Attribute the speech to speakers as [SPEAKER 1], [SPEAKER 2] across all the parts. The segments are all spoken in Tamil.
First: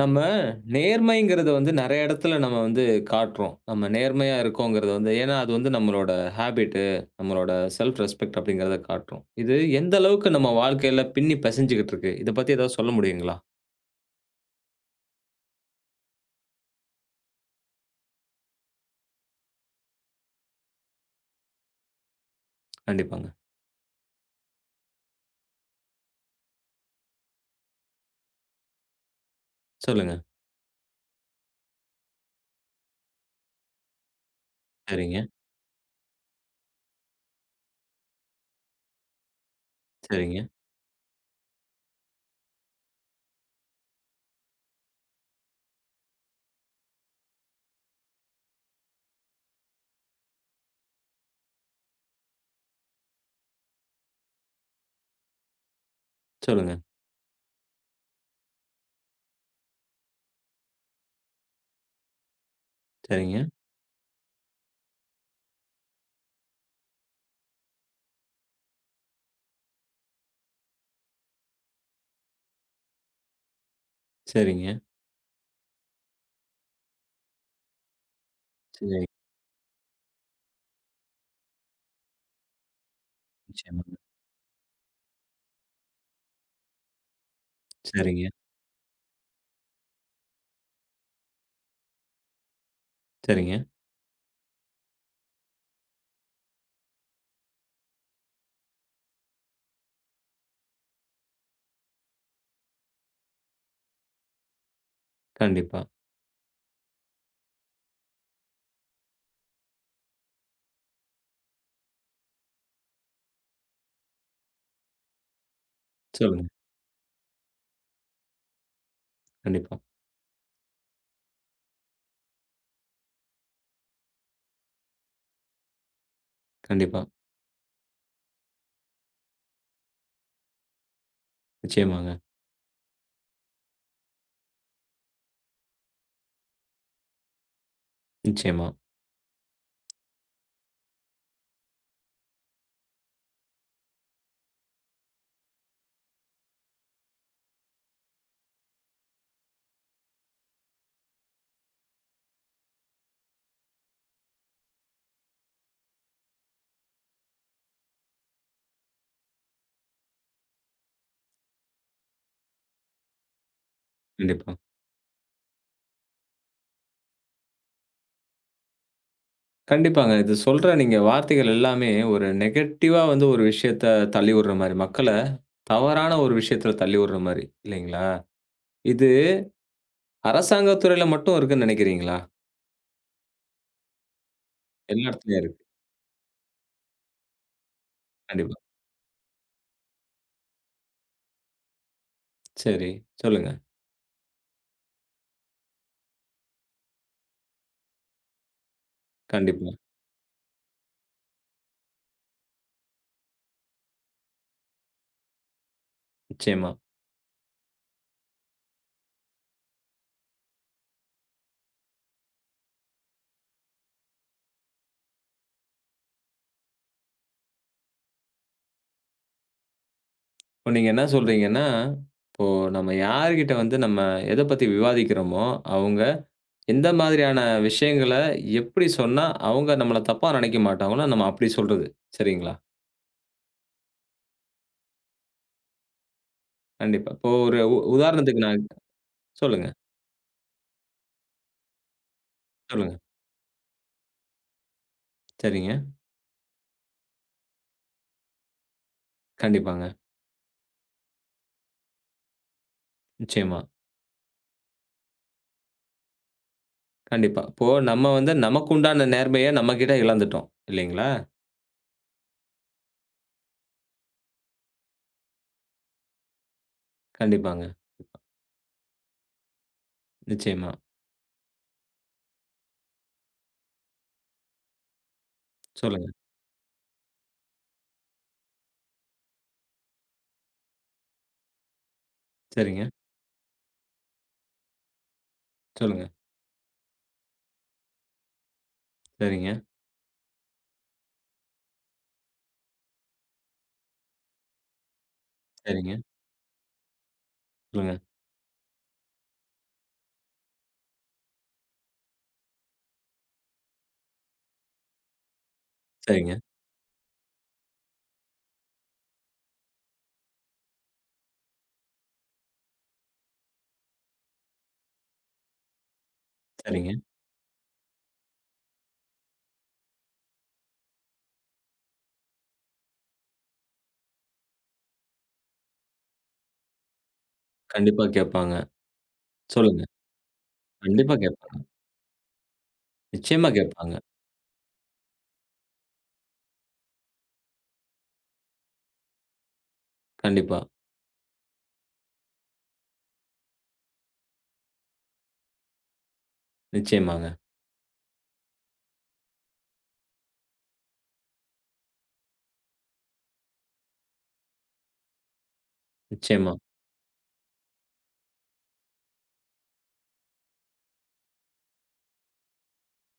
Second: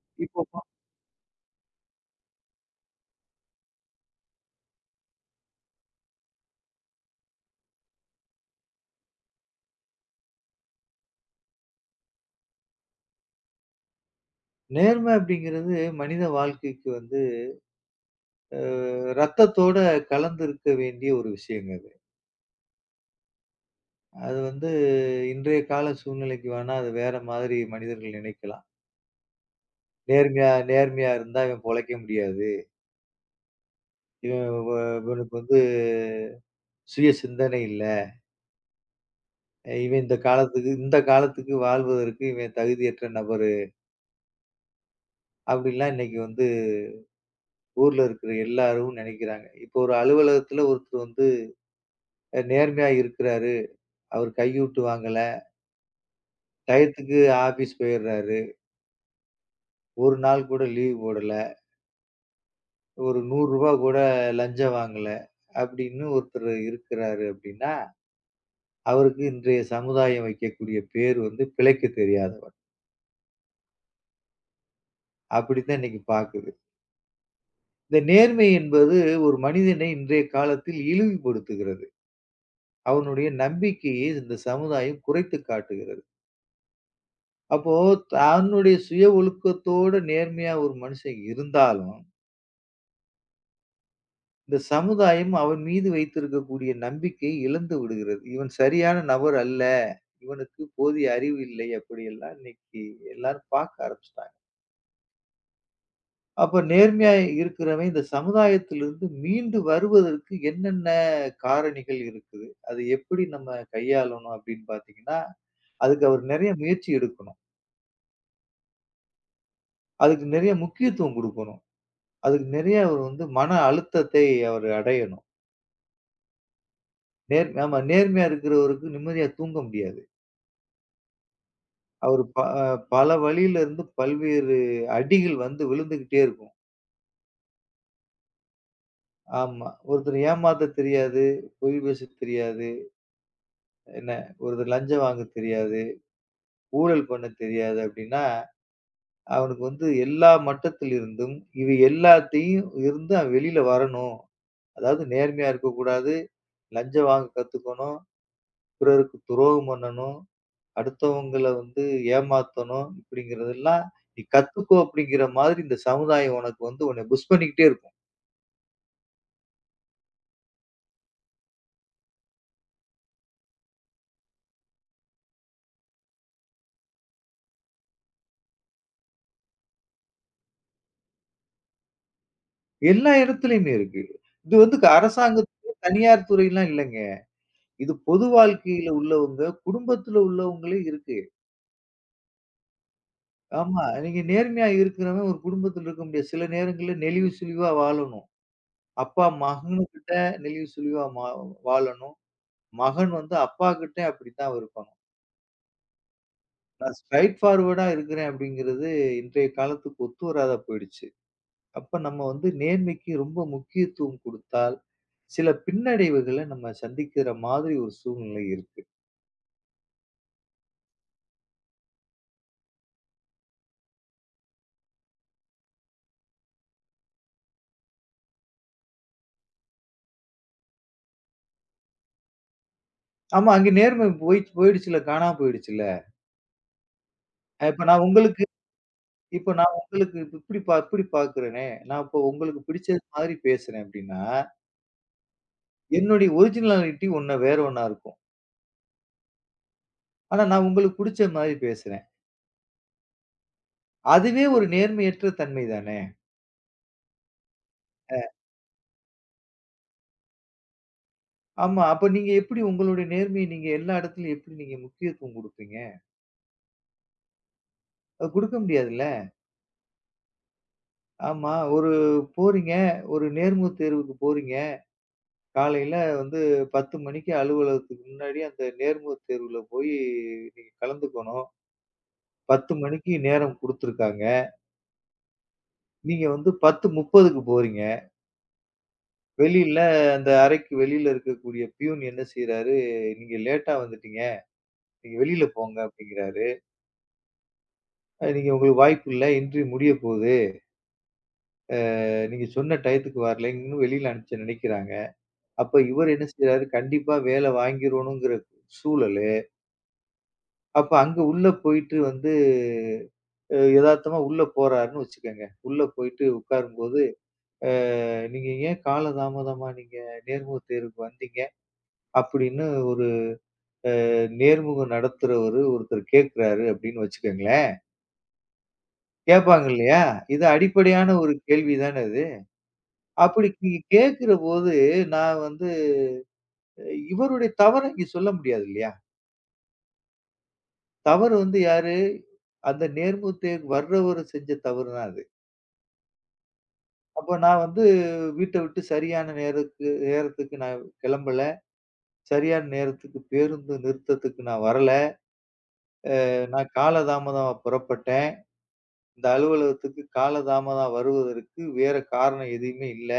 [SPEAKER 1] நம்ம
[SPEAKER 2] இப்போ பா
[SPEAKER 1] நேர்மைங்கிறத வந்து நெறைய எடத்துல நம்ம வந்து காட்டுறோம். நம்ம நேர்மையா இருக்கோங்கிறத வந்து, ஏன்னா அது வந்து நம்மளோட ஹாபிட்டு நம்மளோட ஸெல்ப் ரெஸ்பெக்ட் அப்படிங்கிறத காட்டும். இது எந்த அளவுக்கு நம்ம வாழ்க்கையில பின்னிப் பெசஞ்சிக்கிட்டு இருக்கு. இதப் பத்தி ஏதாவது சொல்ல முடியுங்களா?
[SPEAKER 2] நேர்ம அப்படிங்கறது மனித வாழ்க்கைக்கு வந்து அ ரத்தத்தோட கலந்து இருக்க வேண்டிய ஒரு விஷயங்க அது.
[SPEAKER 1] கண்டிப்பாங்க.
[SPEAKER 2] அது வந்து இன்றைய கால சூழ்நிலைக்கு வேனா அது வேற மாதிரி மனிதர்கள் நினைக்கலாம்.
[SPEAKER 1] சொல்லுங்க.
[SPEAKER 2] நேர்மையா நேர்மையா இருந்தா இவன் பொழைக்க முடியாது. இவ
[SPEAKER 1] சரிங்க.
[SPEAKER 2] இவனுக்கு வந்து சுய சிந்தனை இல்ல. இவன் இந்தக்
[SPEAKER 1] சரிங்க.
[SPEAKER 2] காலத்துக்கு இந்தக் காலத்துக்கு வாழ்வதற்கு இவன் தகுதியற்ற நபரு. அப்படிலாம் இன்னைக்கு வந்து ஊர்ல இருக்குற எல்லாரும் நனைக்கிறாங்க. இப்ப ஒரு அலுவலகத்துல ஒருத்தர் வந்து நேர்மையா இருக்குறாரு. அவர் கையூட்டு வாங்கல.
[SPEAKER 1] சொல்லுங்க.
[SPEAKER 2] டயத்துக்கு ஆப்பீஸ் போயிறாரு. 1 நாள் கூட லீவு போடல. ஒரு
[SPEAKER 1] சரிங்க.
[SPEAKER 2] 100 ரூவா கூட லஞ்சம் வாங்கல அப்டின்னு ஒருத்தர் இருக்குராறு. அப்டின்னா, அவருக்கு இன்றைய சமுதாயம் வைக்கக்கூடிய பெயர் வந்து பிழைக்கத் தெரியாதவன்.
[SPEAKER 1] சரிங்க.
[SPEAKER 2] அப்டி தான் இன்னைக்கு பாக்குது. இந்த நேர்மை என்பது
[SPEAKER 1] சரி.
[SPEAKER 2] ஒரு மனிதனை இன்றைய காலத்தில் இழிவுபடுத்துகிறது. அவனுடைய
[SPEAKER 1] நிச்சியமா.
[SPEAKER 2] நம்பிக்கையை இந்தச் சமுதாயம் குறைத்துக் காட்டுகிறது. அப்போ
[SPEAKER 1] சரிங்க.
[SPEAKER 2] தன்னுடைய சுய ஒழுக்கத்தோடு நேர்மையான ஒரு மனுஷன் இருந்தாலும்
[SPEAKER 1] சரிங்க.
[SPEAKER 2] இந்தச் சமுதாயம் அவன் மீது வைத்திருக்கக்கூடிய நம்பிக்கையை இழந்து விடுகிறது. இவன் சரியான நபர் அல்ல. இவனுக்குப் போதிய அறிவு இல்லை. அப்டி எல்லாம் இன்னைக்கு எல்லாரும் பார்க்க ஆரம்பிச்சுட்டாங்க.
[SPEAKER 1] கண்டிப்பா.
[SPEAKER 2] அப்ப நேர்மையா இருக்கிறவன் இந்த சமுதாயத்திலிருந்து மீண்டு வருவதற்கு என்னென்ன காரணிகள் இருக்குது? அதை எப்டி நம்ம கையாளணும் அப்டின்னு பாத்தீங்கன்னா, அதுக்கு அவர்
[SPEAKER 1] சொல்லுங்க.
[SPEAKER 2] நெறைய முயற்சி எடுக்கணும்.
[SPEAKER 1] கண்டிப்பா.
[SPEAKER 2] அதுக்கு நெறைய முக்கியத்துவம் குடுக்கணும். அதுக்கு நெறைய அவர் வந்து மன அழுத்தத்தை அவர் அடையணும்.
[SPEAKER 1] கண்டிப்பா.
[SPEAKER 2] நேர் ஆமா, நேர்மையா இருக்கிறவருக்கு நிம்மதியா தூங்க முடியாது.
[SPEAKER 1] நிச்சியமாங்க.
[SPEAKER 2] அவர் ப பல வழியிலருந்து பல்வேறு அடிக்கள் வந்து விழுந்துகிட்டே இருக்கும்.
[SPEAKER 1] நிச்சியமா.
[SPEAKER 2] ஆமா. ஒருத்தர் ஏமாத்த தெரியாது. பொய் பேசத் தெரியாது. என்ன ஒருத்தர் லஞ்சம் வாங்கத் தெரியாது. ஊழல் பண்ண தெரியாது அப்டின்னா, அவனுக்கு வந்து எல்லா மட்டத்தில் இருந்தும் இவை எல்லாத்தையும் இருந்து அவன் வெளியில வரணும். அதாவது நேர்மையா இருக்க கூடாது. லஞ்சம் வாங்கக் கத்துக்கணும். பிறருக்கு துரோகம் பண்ணனும். அடுத்தவங்கள வந்து ஏமாத்தணும். இப்டிங்கறது எல்லாம் நீ
[SPEAKER 1] கண்டிப்பா.
[SPEAKER 2] கத்துக்கோ அப்டிங்கிற மாரி இந்த சமுதாயம் உனக்கு வந்து உன்னை புஷ் பண்ணிக்கிட்டே இருக்கும்.
[SPEAKER 1] கண்டிப்பாங்க. இது சொல்ற நீங்க வார்த்தைகள் எல்லாமே ஒரு நெகட்டிவ்வ வந்து ஒரு விஷயத்த தள்ளி வுடுற மாரி, மக்கள தவறான ஒரு விஷயத்துல தள்ளி வுடுற மாரி இல்லீங்களா? இது அரசாங்கத் துறையில மட்டும் இருக்குன்னு நெனைக்கிறீங்களா?
[SPEAKER 2] எல்லா இடத்துலயுமே இருக்கு. இது வந்து க
[SPEAKER 1] எல்லா இடத்திலேயும்
[SPEAKER 2] அரசாங்க
[SPEAKER 1] இருக்கு.
[SPEAKER 2] தனியார் துறைலாம் இல்லைங்க. இது பொது
[SPEAKER 1] கண்டிப்பா.
[SPEAKER 2] வாழ்க்கையில உள்ளவங்க. குடும்பத்துல உள்ளவங்களே இருக்கு.
[SPEAKER 1] சரி, சொல்லுங்க.
[SPEAKER 2] ஆமா. நீங்க நேர்மையா இருக்குறவ ஒரு குடும்பத்தில இருக்க முடியாது. சில நேரங்கள்ல நெளிவு சுளிவா வாழணும். அப்பா
[SPEAKER 1] கண்டிப்பா.
[SPEAKER 2] மகன்கிட்ட நெளிவு சுளிவா மா வாழணும். மகன் வந்து அப்பாகிட்டே அப்படித்தான் இருப்பாங்க.
[SPEAKER 1] நிச்சயமா.
[SPEAKER 2] நான் ஸ்ட்ராயிட் பார்வொர்ட்டா இருக்கிறேன் அப்படிங்கறது இன்றைய காலத்துக்கு ஒத்து வராத போயிருச்சு. அப்போ நம்ம வந்து நேர்மைக்கு ரொம்ப முக்கியத்துவம் கொடுத்தால் சில பின்னடைவுகள நம்ம சந்திக்கிற மாதிரி ஒரு சூழ்நிலை இருக்கு.
[SPEAKER 1] இப்ப நீங்க என்ன சொல்றீங்கன்னா, இப்போ நம்ம யார்கிட்ட வந்து நாம எதப் பத்தி விவாதிக்கிறோமோ, அவுங்க எந்த மாதிரியான விஷயங்கள, எப்படி சொன்னா அவுங்க நம்மள தப்பா நினைக்க மாட்டாங்களோ, நம்ம அப்படி சொல்றது. சரிங்களா?
[SPEAKER 2] ஆமா. அங்கே நேர்மை போயிச்சு போயிடுச்சு. காணா போயிடுச்சுல்ல.
[SPEAKER 1] கண்டிப்பா. இப்போ ஒரு உ
[SPEAKER 2] அப்ப நான் உங்களுக்கு
[SPEAKER 1] உதாரணத்துக்கு நான்
[SPEAKER 2] இப்ப
[SPEAKER 1] சொல்லுங்க.
[SPEAKER 2] நான் உங்களுக்கு இப்படி பா இப்படி பார்க்குறனே. நான் இப்ப உங்களுக்குப் பிடிச்ச
[SPEAKER 1] [unintelligible]
[SPEAKER 2] மாரி பேசுறேன். அப்படின்னா
[SPEAKER 1] சரிங்க.
[SPEAKER 2] என்னோட ஒர்ஜினால்டி உன்ன வேற ஒண்ணா இருக்கும்.
[SPEAKER 1] கண்டிப்பாங்க.
[SPEAKER 2] ஆனா நான் உங்களுக்குப் புடிச்ச மாரி பேசுறன்.
[SPEAKER 1] நிச்சயமா.
[SPEAKER 2] அதுவே ஒரு நேர்மையற்ற தன்மை தானே!
[SPEAKER 1] கண்டிப்பா. இப்போ நம்ம
[SPEAKER 2] ஆ.
[SPEAKER 1] வந்து, நமக்குண்டான நேர்மைய நம்ம கிட்ட இழந்துட்டோம். இல்லைங்களா?
[SPEAKER 2] ஆமா. அப்போ நீங்க எப்டி உங்களுடைய நேர்மைய நீங்க எல்லா இடத்திலும் எப்படி நீங்க முக்கியத்துவம் குடுப்பீங்க?
[SPEAKER 1] கண்டிப்பாங்க.
[SPEAKER 2] அது குடுக்க முடியாது இல்ல.
[SPEAKER 1] நிச்சயமா.
[SPEAKER 2] ஆமா. ஒரு போறீங்க. ஒரு நேர்முகத் தேர்வுக்கு போறீங்க. காலைல
[SPEAKER 1] சொல்லுங்க.
[SPEAKER 2] வந்து 10:00 மணிக்கு அலுவலகத்துக்கு முன்னாடியே அந்த நேர்முகத் தேர்வுல போயி நீங்கக் கலந்துக்கணும். 10:00
[SPEAKER 1] சரிங்க.
[SPEAKER 2] மணிக்கு நேரம் குடுத்திருக்காங்க.
[SPEAKER 1] சொல்லுங்க.
[SPEAKER 2] நீங்க வந்து 10:30க்கு போறீங்க.
[SPEAKER 1] சரிங்க.
[SPEAKER 2] வெளியில அந்த அறைக்கு வெளியில இருக்கக்கூடிய பியூன் என்ன செய்றாரு? நீங்க லேட்டா வந்துட்டீங்க. நீங்க வெளியில போங்க
[SPEAKER 1] சரிங்க.
[SPEAKER 2] அப்படிங்கிறாரு.
[SPEAKER 1] சொல்லுங்க.
[SPEAKER 2] நீங்க உங்களுக்கு வாய்ப்பு இல்ல. இன்டர்வியூ முடியப்போகுது. ஆ, ஆ நீங்கச் சொன்ன டயத்துக்கு வரலைன்னு, வெளியில அனுப்ப நினைக்கிறாங்க. அப்ப இவரு என்ன
[SPEAKER 1] சரிங்க.
[SPEAKER 2] செஞ்சாரு? கண்டிப்பா வேல வாங்கிறணும்ங்கிற சூழலு. அப்ப அங்க உள்ள போயிட்டு வந்து, எதார்த்தமா உள்ள போறாருன்னு வச்சுக்கங்க. உள்ள போயிட்டு
[SPEAKER 1] சரிங்க.
[SPEAKER 2] உக்காரும்போது ஆ, நீங்க ஏன் கால தாமதமா நீங்க நேர்முகத் தேர்வுக்கு வந்தீங்க. அப்படின்னு ஒரு, அ நேர்முக நடத்துறவரு ஒருத்தர் கேக்குறாரு அப்படின்னு வச்சுக்கங்களேன்!
[SPEAKER 1] கண்டிப்பா கேட்பாங்க.
[SPEAKER 2] கேப்பாங்க
[SPEAKER 1] சொல்லுங்க.
[SPEAKER 2] இல்லையா? இது அடிப்படையான
[SPEAKER 1] கண்டிப்பா
[SPEAKER 2] ஒரு
[SPEAKER 1] கேட்பாங்க.
[SPEAKER 2] கேள்வி தானா இது? அப்படி
[SPEAKER 1] நிச்சயமா
[SPEAKER 2] நீங்க
[SPEAKER 1] கேட்பாங்க.
[SPEAKER 2] கேக்குறபோது நான் வந்து இவருடைய தவற இங்க சொல்ல முடியாது இல்லையா?
[SPEAKER 1] கண்டிப்பா.
[SPEAKER 2] தவறு வந்து யாரு அந்த நேர்முகத் தேர்வுக்கு வர்றவரு செஞ்ச தவறுதான் அது. அப்போ
[SPEAKER 1] நிச்சியமாங்க.
[SPEAKER 2] நான் வந்து வீட்ட விட்டு சரியான நேரக்கு நேரத்துக்கு நான் கிளம்பல. சரியான நேரத்துக்குப் பேருந்து நிறுத்தத்துக்கு நான் வரல. அ
[SPEAKER 1] நிச்சியமா.
[SPEAKER 2] நான் கால தாமதமாப் புறப்பட்டேன். இந்த அலுவலகத்துக்கு கால தாமதம் வருவதற்கு வேற காரணம் எதையுமே இல்ல.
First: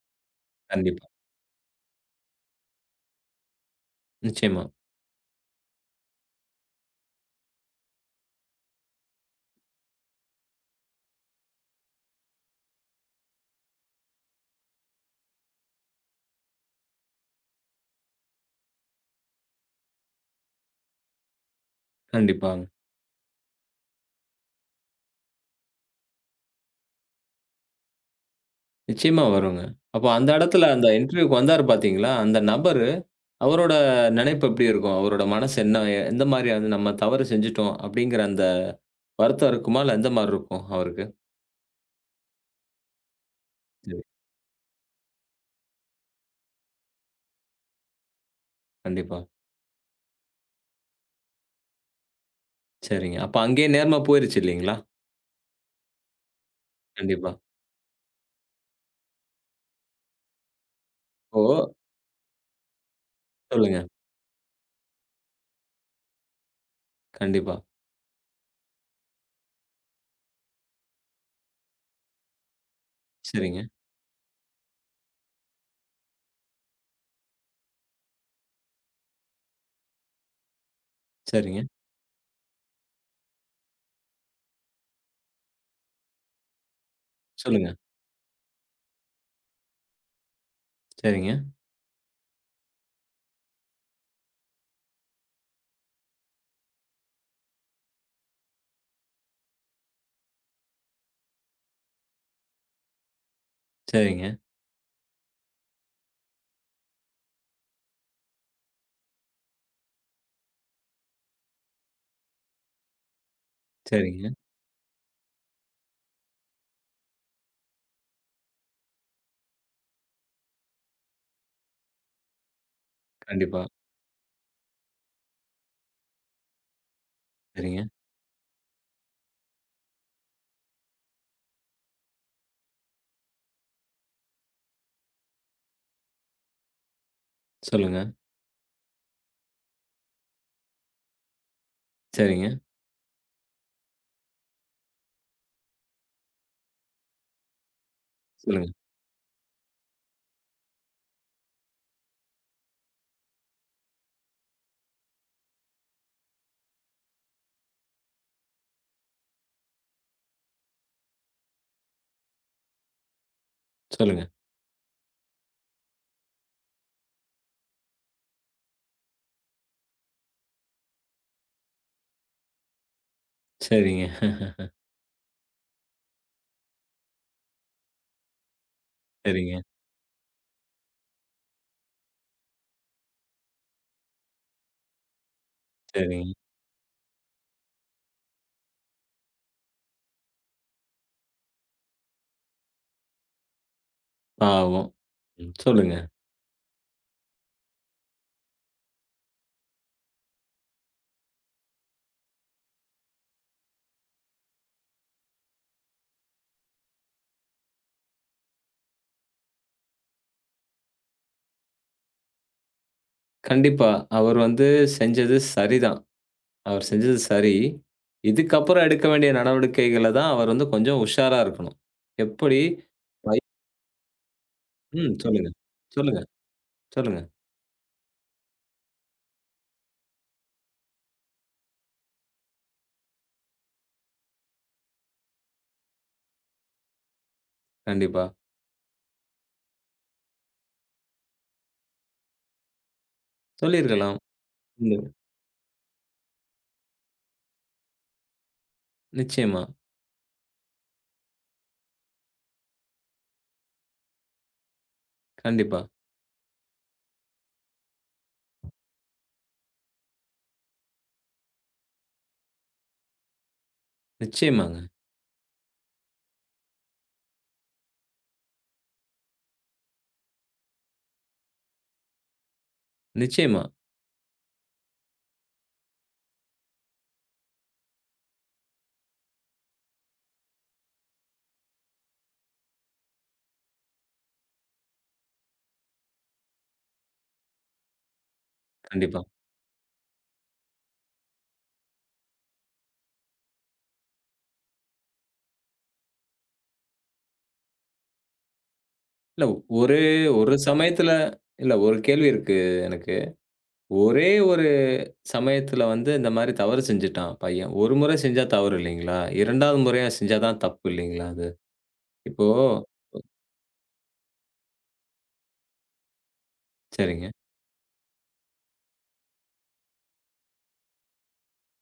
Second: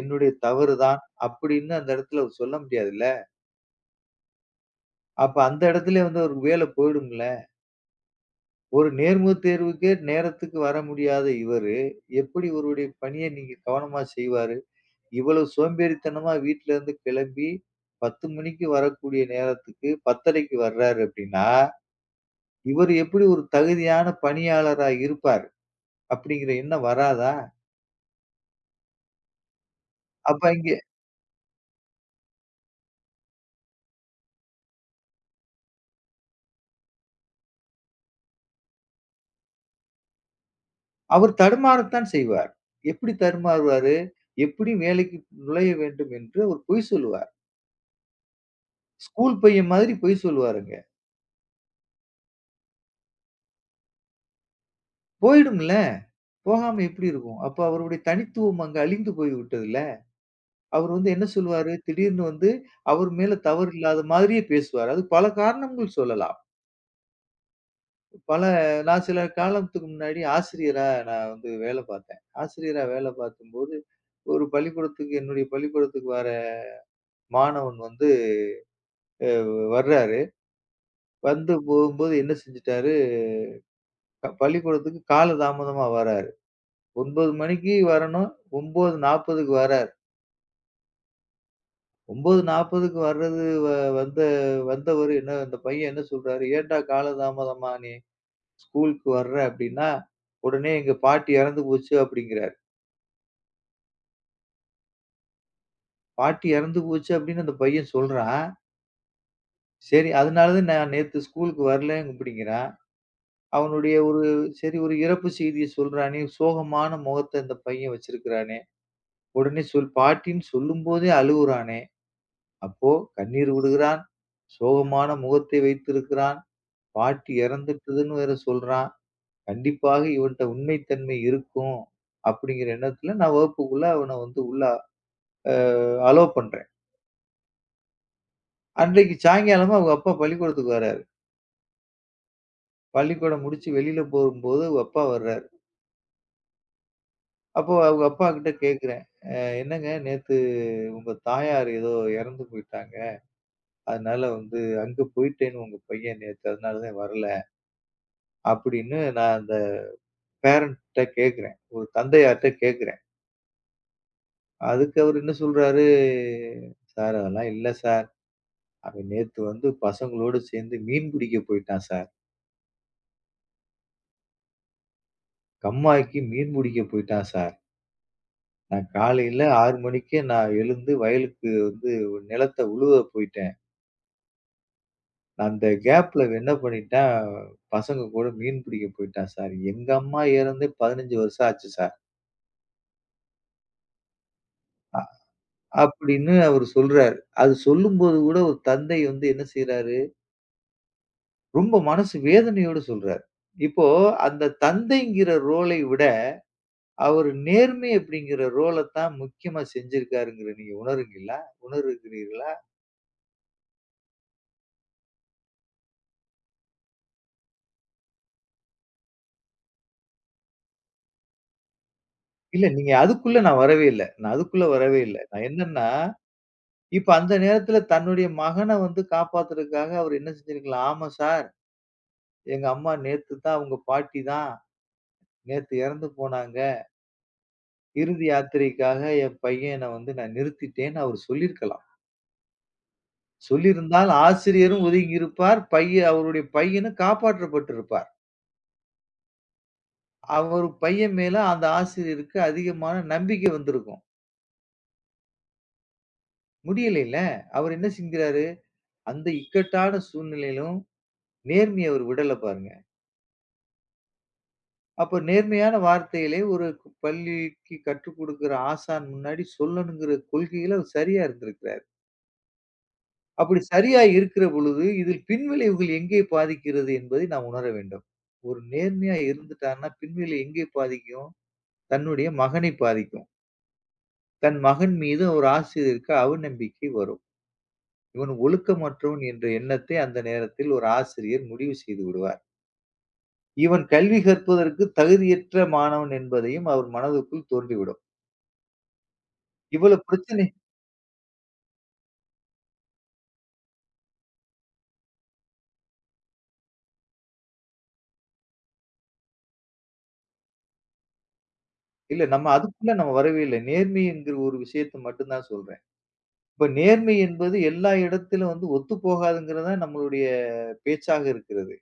[SPEAKER 2] என்னுடைய தவறு தான்
[SPEAKER 1] கண்டிப்பா.
[SPEAKER 2] அப்படின்னு அந்த இடத்துல சொல்ல முடியாது இல்ல.
[SPEAKER 1] நிச்சியமா.
[SPEAKER 2] அப்ப அந்த இடத்துலயும் வந்து ஒரு வேலை போயிடும்ல? ஒரு நேர்முகத் தேர்வுக்கே நேரத்துக்கு வர முடியாத இவரு எப்படி இவருடைய பணிய நீங்கக் கவனமா செய்வாரு? இவ்வளோ சோம்பேறித்தனமா வீட்ல இருந்து கிளம்பி 10 மணிக்கு வரக்கூடிய நேரத்துக்கு 10.30க்கு வர்றாரு அப்படின்னா,
[SPEAKER 1] கண்டிப்பாங்க.
[SPEAKER 2] இவரு எப்படி ஒரு தகுதியான பணியாளரா இருப்பார் அப்படிங்கிற எண்ணம் வராதா?
[SPEAKER 1] நிச்சியமா வருங்க. அப்ப அந்த
[SPEAKER 2] அப்ப
[SPEAKER 1] இடத்துல
[SPEAKER 2] அங்க
[SPEAKER 1] அந்த இன்டர்வியூ வந்தாரு பாத்தீங்களா? அந்த நபர் அவரோட நெனைப்பு எப்டி இருக்கும்? அவரோட மனசு என்ன? எந்த மாரியான நம்ம தவறு செஞ்சுட்டோம் அப்டிங்கிற அந்த வருத்தம் இருக்குமா? இல்ல எந்த மாரி இருக்கும் அவருக்கு?
[SPEAKER 2] அவர் தடுமாறத்தான் செய்வார். எப்படி தடுமாறுவாரு?
[SPEAKER 1] சரி.
[SPEAKER 2] எப்படி வேலைக்கு நுழைய வேண்டும் என்று அவர் பொய் சொல்லுவார்.
[SPEAKER 1] கண்டிப்பா.
[SPEAKER 2] ஸ்கூல் பையன் மாதிரி பொய் சொல்லுவாருங்க.
[SPEAKER 1] சரிங்க. அப்போது அங்கேயே நேரமா போயிருக்கு இல்லைங்களா?
[SPEAKER 2] போய்விடும் இல்லையா? போகாமல் எப்படி
[SPEAKER 1] கண்டிப்பா.
[SPEAKER 2] இருக்கும்? அப்போது அவருடைய தனித்துவம் அங்கே அழிந்து போய்விட்டது இல்லையா? அவர் வந்து என்ன சொல்லுவார்?
[SPEAKER 1] ஓ.
[SPEAKER 2] திடீர் என்று வந்து அவர் மேல் தவறு
[SPEAKER 1] சொல்லுங்க.
[SPEAKER 2] இல்லாத மாதிரியே பேசுவார். அதற்கு பல காரணங்கள் சொல்லலாம்.
[SPEAKER 1] கண்டிப்பா.
[SPEAKER 2] பல நான் சில காலத்துக்கு முன்னாடி ஆசிரியராக நான் வந்து வேலை பார்த்தேன். ஆசிரியராக வேலை
[SPEAKER 1] சரிங்க.
[SPEAKER 2] பார்க்கும்போது ஒரு பள்ளிக்கூடத்துக்கு என்னுடைய பள்ளிக்கூடத்துக்கு வருகிற மாணவன் வந்து அ வருகிறார். வந்து
[SPEAKER 1] சரிங்க.
[SPEAKER 2] போகும்போது என்ன செய்துட்டார்? பள்ளிக்கூடத்துக்கு காலம் தாமதமாக வருகிறார். 9 மணிக்கு
[SPEAKER 1] சொல்லுங்க.
[SPEAKER 2] வர வேண்டும். 9:40க்கு வருகிறார்.
[SPEAKER 1] சரிங்க.
[SPEAKER 2] 9:40க்கு வர்றது வந்த வந்தவரு இன்ன அந்தப் பையன் என்ன சொல்கிறார்? ஏன்டா காலம் தாமதமாக நீ ஸ்கூலுக்கு வருகிறாய் அப்படி என்றால், உடனே எங்கள் பாட்டி இறந்து போச்சு அப்படி என்கிறார்.
[SPEAKER 1] சரிங்க.
[SPEAKER 2] பாட்டி இறந்து போச்சு அப்படி என்று அந்தப் பையன் சொல்கிறான். சரி. அதனாலதான் நான் நேத்து ஸ்கூல்க்கு வரலை அப்படிங்கிறான். அவனுடைய ஒரு
[SPEAKER 1] சரிங்க.
[SPEAKER 2] சரி ஒரு இறப்புச் செய்தியைச் சொல்றானே. சோகமான முகத்த இந்தப் பையன் வச்சிருக்கிறானே! உடனே சொல் பாட்டின் சொல்லும்போதே அழுவுறானே. அப்போ கண்ணீர்
[SPEAKER 1] கண்டிப்பா.
[SPEAKER 2] விடுகிறான். சோகமான முகத்த வைத்திருக்கிறான். பாட்டி
[SPEAKER 1] சரிங்க.
[SPEAKER 2] இறந்துட்டதுன்னு வேற சொல்றான். கண்டிப்பாக இவன்ட உண்மை தன்மை இருக்கும், அப்படிங்கிற எண்ணத்துல நான் வகுப்புக்குள்ள அவன வந்து உள்ள அ அலோவ் பண்றேன்.
[SPEAKER 1] சொல்லுங்க.
[SPEAKER 2] அன்றைக்கு சாயங்காலமா அவங்க அப்பா பள்ளிக்கூடத்துக்கு வர்றாரு.
[SPEAKER 1] சரிங்க.
[SPEAKER 2] பள்ளிக்கூடம் முடிச்சு வெளியில போகும்போது அவங்க அப்பா வர்றாரு. அப்போ அவங்க அப்பா கிட்ட
[SPEAKER 1] சொல்லுங்க.
[SPEAKER 2] கேக்குறேன். அ என்னங்க நேத்து உங்க தாயார் ஏதோ இறந்து போயிட்டாங்க. அதனால வந்து அங்க போயிட்டேன்னு உங்க பையன் நேத்து அதனால வரல, அப்படின்னு நான் அந்தப் பேரண்ட்ட கேக்குறேன். ஒரு தந்தையார்ட்ட கேக்குறேன்.
[SPEAKER 1] சொல்லுங்க.
[SPEAKER 2] அதுக்கு அவரு என்ன சொல்றாரு? சார் அதெல்லாம் இல்ல சார். அவன் நேத்து வந்து பசங்களோட சேர்ந்து மீன் பிடிக்கப் போயிட்டான் சார்.
[SPEAKER 1] சரிங்க.
[SPEAKER 2] கம்மாக்கி மீன் புடிக்கப் போயிட்டான் சார். நான் காலையில
[SPEAKER 1] சரிங்க.
[SPEAKER 2] 6 மணிக்கு நான் எழுந்து வயலுக்கு வந்து ஒரு நிலத்த உழுவ போயிட்டேன். அந்த கேப்ல
[SPEAKER 1] சரிங்க.
[SPEAKER 2] அவன் என்ன பண்ணிட்டான், பசங்க கூட மீன் பிடிக்கப் போயிட்டான் சார். எங்க அம்மா எறந்தே 15 வருஷம் ஆச்சு சார்
[SPEAKER 1] பாவோ.
[SPEAKER 2] அ
[SPEAKER 1] ம், சொல்லுங்க.
[SPEAKER 2] அப்படின்னு அவரு சொல்றாரு, அது சொல்லும்போது கூட ஒரு தந்தை வந்து என்ன செய்றாரு? ரொம்ப மனசு வேதனையோடு சொல்றார். இப்போ அந்தத் தந்தைங்கிற ரோலை விட அவர் நேர்மை அப்படிங்கிற ரோலத் தான் முக்கியமா செஞ்சிருக்காருங்கறது நீங்க உணருகிறீர்களா உணருகிறீர்களா?
[SPEAKER 1] கண்டிப்பா அவர் வந்து செஞ்சது சரிதான். அவர் செஞ்சது சரி, இதுக்கப்புறம் எடுக்க வேண்டிய நடவடிக்கைகளதான் அவர் வந்து கொஞ்சம் உஷாரா இருக்கணும். எப்படி
[SPEAKER 2] இல்ல நீங்க அதுக்குள்ள
[SPEAKER 1] பை
[SPEAKER 2] நான் வரவே இல்ல. நான் அதுக்குள்ள வரவே
[SPEAKER 1] ம்
[SPEAKER 2] இல்ல. நான்
[SPEAKER 1] சொல்லுங்க.
[SPEAKER 2] என்னன்னா,
[SPEAKER 1] சொல்லுங்க.
[SPEAKER 2] இப்ப
[SPEAKER 1] சொல்லுங்க.
[SPEAKER 2] அந்த நேரத்துல தன்னுடைய மகன வந்து காப்பாத்துறதுக்காக அவரு என்ன செஞ்சிருக்கலாம். ஆமா சார். எங்க அம்மா நேத்துதான், அவுங்க பாட்டிதான் நேத்து எறந்து போனாங்க. இறுதி
[SPEAKER 1] கண்டிப்பா.
[SPEAKER 2] யாத்திரைக்காக என் பையன வந்து நான் நிறுத்திட்டேன்னு அவரு சொல்லி இருக்கலாம். சொல்லி
[SPEAKER 1] சொல்லி
[SPEAKER 2] இருந்தால்
[SPEAKER 1] இருக்கலாம்.
[SPEAKER 2] ஆசிரியரும்
[SPEAKER 1] ம்.
[SPEAKER 2] ஒதுங்கி இருப்பார். பையன் அவருடைய பையனும் காப்பாற்றப்பட்டு இருப்பார்.
[SPEAKER 1] நிச்சயமா.
[SPEAKER 2] அவர் பையன் மேல அந்த ஆசிரியருக்கு அதிகமான நம்பிக்கை வந்திருக்கும்.
[SPEAKER 1] கண்டிப்பா.
[SPEAKER 2] முடியலங்களே அவர் என்ன செய்கிறாரு. அந்த இக்கட்டான சூழ்நிலையிலும் நேர்மைய அவர் விடல பாருங்க.
[SPEAKER 1] நிச்சயமாங்க.
[SPEAKER 2] அப்போ நேர்மையான வார்த்தைகளை ஒரு பள்ளிக்கு கற்றுக்கொடுக்கிற ஆசான் முன்னாடி சொல்லணுங்கிற கொள்கையில அவர் சரியா இருந்திருக்கிறார். அப்படி
[SPEAKER 1] நிச்சயமா.
[SPEAKER 2] சரியா இருக்கிற பொழுது இதில் பின் விளைவுகள் எங்கே பாதிக்கிறது என்பதை நாம் உணர வேண்டும். ஒரு நேர்மையா இருந்துட்டான்னா பின்விளைவு எங்கே பாதிக்கும்? தன்னுடைய மகனை பாதிக்கும். தன் மகன் மீது ஒரு ஆசிரியருக்கு அவநம்பிக்கை வரும். இவன் ஒழுக்கமற்றவன்
[SPEAKER 1] கண்டிப்பா.
[SPEAKER 2] என்ற எண்ணத்தை அந்த நேரத்தில் ஒரு ஆசிரியர் முடிவு செய்துவிடுவார். இவன் கல்வி கற்பதற்கு தகுதியற்ற மாணவன் என்பதையும் அவர் மனதுக்குள் தோன்றி விடும்.
[SPEAKER 1] இல்லை ஒரே
[SPEAKER 2] இவ்வளவு பிரச்சனை
[SPEAKER 1] ஒரு சமயத்தில் இல்லை ஒரு கேள்வி இருக்கு எனக்கு. ஒரே ஒரு சமயத்தில் வந்து இந்த மாதிரி தவறு செய்துவிட்டான் பையன். ஒரு முறை செய்தால் தவறு இல்லையா? 2ஆம் முறையாக செய்தால்தான் தப்பு இல்லையா அது.
[SPEAKER 2] இல்லை
[SPEAKER 1] இப்போ
[SPEAKER 2] நம்ம அதுக்குள்ளே நம்ம வரவே இல்லை. நேர்மை என்கிற ஒரு விஷயத்தை மட்டும்தான் சொல்றேன். இப்போ நேர்மை
[SPEAKER 1] சரிங்க.
[SPEAKER 2] என்பது எல்லா இடத்திலும் வந்து ஒத்துப்போகாது என்கிறதுதான் நம்மளுடைய பேச்சாக இருக்கிறது.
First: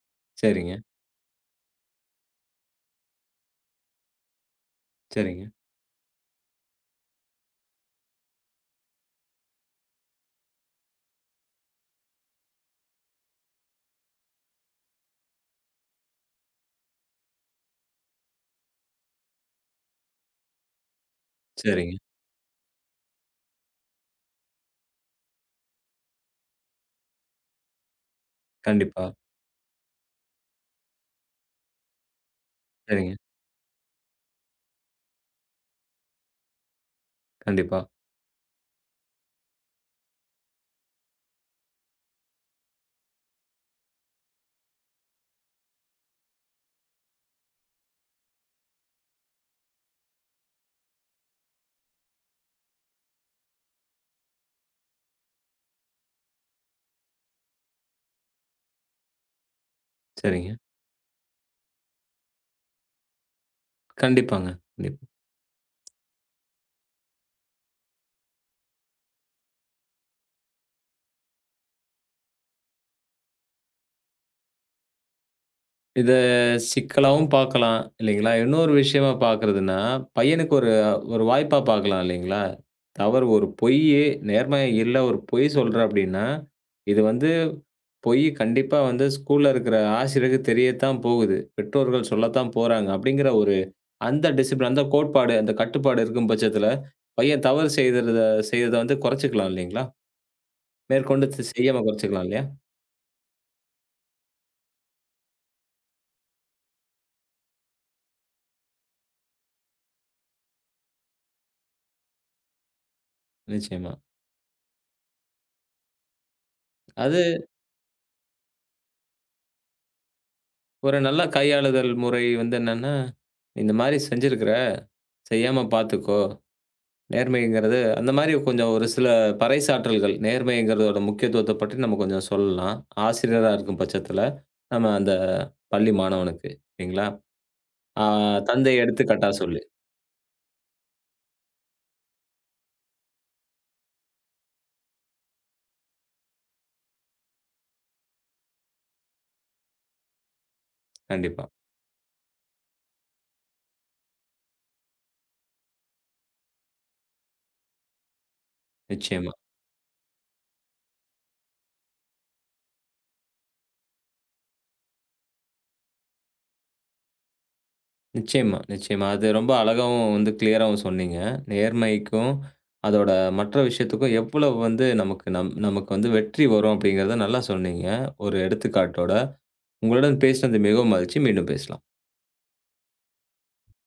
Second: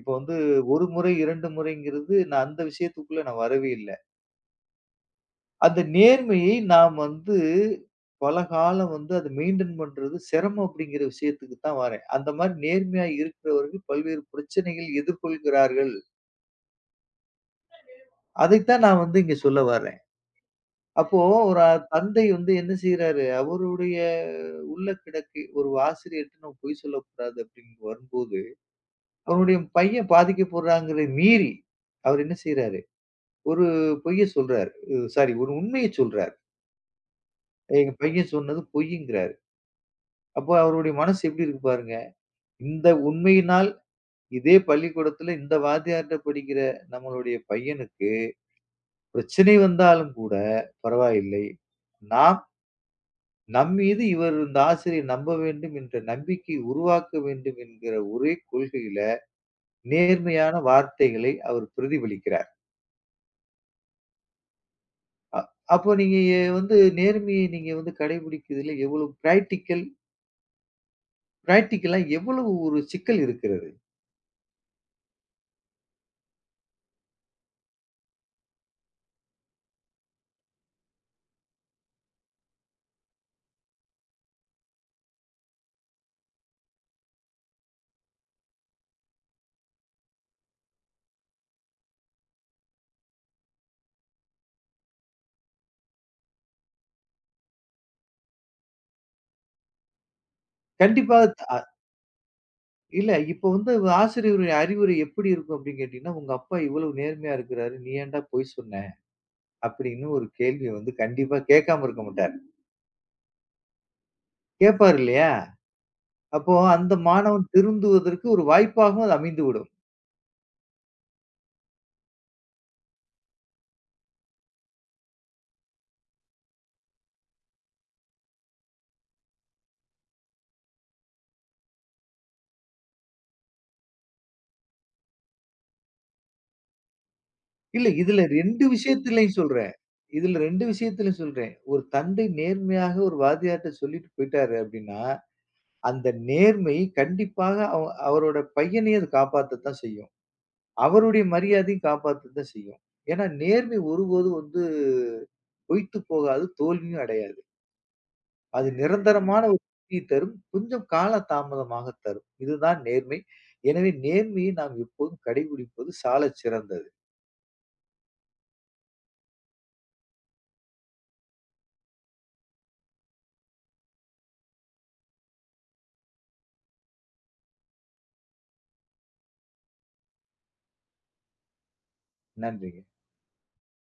[SPEAKER 2] இப்போ வந்து
[SPEAKER 1] சரிங்க.
[SPEAKER 2] 1 முறை 2 முறை என்கிறது. நான் அந்த விஷயத்துக்குள்ளே நான் வரவே இல்லை.
[SPEAKER 1] சரிங்க.
[SPEAKER 2] அந்த நேர்மையை நாம் வந்து பல காலம் வந்து அதை மெயின்டைன் பண்றது சிரமம் அப்படின்கிற விஷயத்துக்கு தான் வரேன். அந்த மாதிரி நேர்மையாக இருக்கிறவர்கள் பல்வேறு பிரச்சனைகள் எதிர்கொள்கிறார்கள். அதைத்தான் நான் வந்து இங்கே சொல்ல வரேன். அப்போ ஒரு
[SPEAKER 1] சரிங்க.
[SPEAKER 2] தந்தை வந்து என்ன செய்றாரு? அவருடைய உள்ளக்கிடக்கு. ஒரு ஆசிரியரிடம் பொய் சொல்லக் கூடாது அப்படி என்று வரும்போது
[SPEAKER 1] கண்டிப்பா.
[SPEAKER 2] அவருடைய பையன் பாதிக்கப்படுறான் என்கிறதை மீறி அவர் என்ன செய்றாரு?
[SPEAKER 1] சரிங்க.
[SPEAKER 2] ஒரு பொய்யை சொல்றாரு. சாரி ஒரு உண்மையைச் சொல்றாரு.
[SPEAKER 1] கண்டிப்பா.
[SPEAKER 2] எங்க பையன் சொன்னது பொய்யிங்கிறாரு. அப்போ, அவருடைய மனசு எப்படி இருக்கு பாருங்க. இந்த உண்மையினால், இதே பள்ளிக்கூடத்துல இந்த வாத்தியாரிட்ட படிக்கிற நம்மளுடைய பையனுக்கு, பிரச்சனை வந்தாலும் கூடப் பரவாயில்லை. ந நாம் மீது இவர், இந்த ஆசிரியர் நம்ப வேண்டும் என்ற நம்பிக்கை உருவாக்க வேண்டும் என்கிற ஒரே கொள்கையில
[SPEAKER 1] சரிங்க.
[SPEAKER 2] நேர்மையான வார்த்தைகளை அவர் பிரதிபலிக்கிறார்.
[SPEAKER 1] கண்டிப்பாங்க, [unintelligible]
[SPEAKER 2] அ அப்ப நீங்க வந்து நேர்மைய நீங்க வந்து கடைபிடிக்குறதுல எவ்வளவு ப்ரேக்டிக்கல் ப்ரேக்டிக்கலா எவ்வளவு ஒரு சிக்கல் இருக்கிறது?
[SPEAKER 1] இத சிக்கலாவும் பாக்கலாம், இல்லைங்களா? இன்னொரு விஷயமா பாக்குறதுன்னா, பையனுக்கு ஒரு ஒரு வாய்ப்பா பாக்கலாம் இல்லைங்களா? அவர் ஒரு பொய்யி நேர்மை இல்ல ஒரு பொய் சொல்ற அப்படின்னா இது வந்து பொய் கண்டிப்பா வந்து ஸ்கூல்ல இருக்கிற ஆசிரியருக்கு தெரியத்தான் போகுது. பெற்றோர்கள் சொல்லத்தான் போறாங்க, அப்படிங்கிற ஒரு அந்த டிஸிப்லின் அந்த கோட்பாடு, அந்த கட்டுப்பாடு இருக்கும் பட்சத்துல, பையன் தவறு செய்யர்த செய்தத வந்து கொரச்சுக்கலாம் இல்லீங்களா?
[SPEAKER 2] கண்டிப்பா
[SPEAKER 1] மேற்கொண்டு ச
[SPEAKER 2] தா
[SPEAKER 1] செய்யாம கொரச்சுக்கலாம், இல்லையா?
[SPEAKER 2] இல்லை, இப்போ வந்து ஆசிரியரின் அறிவுரை எப்படி இருக்கும் அப்படி என்று கேட்டீங்க என்றால், உங்க அப்பா இவ்வளவு நேர்மையாக இருக்கிறார், நீ ஏன்டா பொய் சொன்ன? அப்படி என்று ஒரு கேள்வியை வந்து கண்டிப்பாக கேட்காமல் இருக்க மாட்டாரு.
[SPEAKER 1] நிச்சயமா.
[SPEAKER 2] கேட்பார் இல்லையா? அப்போ அந்த
[SPEAKER 1] அது
[SPEAKER 2] மாணவன் திருந்துவதற்கு ஒரு வாய்ப்பாகவும் அது அமைந்துவிடும்.
[SPEAKER 1] ஒரு நல்ல கையாளுதல் முறை வந்து என்ன என்றால் இந்த மாதிரி செய்திருக்கிற செய்யாமல் பார்த்துக்கோ. நேர்மை என்கிறது அந்த மாதிரி கொஞ்சம் ஒரு சில பறைசாற்றல்கள், நேர்மை என்கிறதோட முக்கியத்துவத்தைப் பற்றி நம்ம கொஞ்சம் சொல்லலாம், ஆசிரியராக இருக்கும் பட்சத்தில் நாம அந்தப் பள்ளி மாணவனுக்கு. சரிங்களா?
[SPEAKER 2] இல்லை
[SPEAKER 1] ஆ,
[SPEAKER 2] இதில் ரெண்டு
[SPEAKER 1] தந்தை எடுத்துக் காட்டாக
[SPEAKER 2] விஷயத்திலும்
[SPEAKER 1] சொல்லு
[SPEAKER 2] சொல்றேன். இதில் ரெண்டு விஷயத்திலும் சொல்றேன். ஒரு தந்தை நேர்மையாக ஒரு வாத்தியார் கிட்ட சொல்லிவிட்டு போய்விட்டார் அப்படி என்றால் அந்த நேர்மை கண்டிப்பாக அவ் அவரோட பையனையும் அது காப்பாற்றத்தான் செய்யும். அவருடைய
[SPEAKER 1] கண்டிப்பா.
[SPEAKER 2] மரியாதையும் காப்பாற்றத்தான் செய்யும். ஏன் என்றால் நேர்மை ஒருபோதும் வந்து போய்விட்டு போகாது, தோல்வியும் அடையாது. அது
[SPEAKER 1] நிச்சயமா.
[SPEAKER 2] நிரந்தரமான [unintelligible] தரும், கொஞ்சம் கால தாமதமாகத் தரும். இதுதான் நேர்மை. எனவே நேர்மையை நாம் எப்போதும் கடைபிடிப்பது சாலச்சிறந்தது.
[SPEAKER 1] நிச்சயமாக, நிச்சயமாக அது ரொம்ப அழகாகவும் வந்து க்ளியராவும் சொன்னீங்க. நேர்மைக்கும் அதோட மற்ற விஷயத்துக்கும் எவ்வளவோ வந்து நமக்கு நம் நமக்கு வந்து வெற்றி வரும் அப்படி என்கிறதை நல்லாக சொன்னீங்க, ஒரு எடுத்துக்காட்டோட. உங்களுடன் பேசியது மிகவும் மகிழ்ச்சி, மீண்டும் பேசலாம்.
[SPEAKER 2] நன்றிங்க.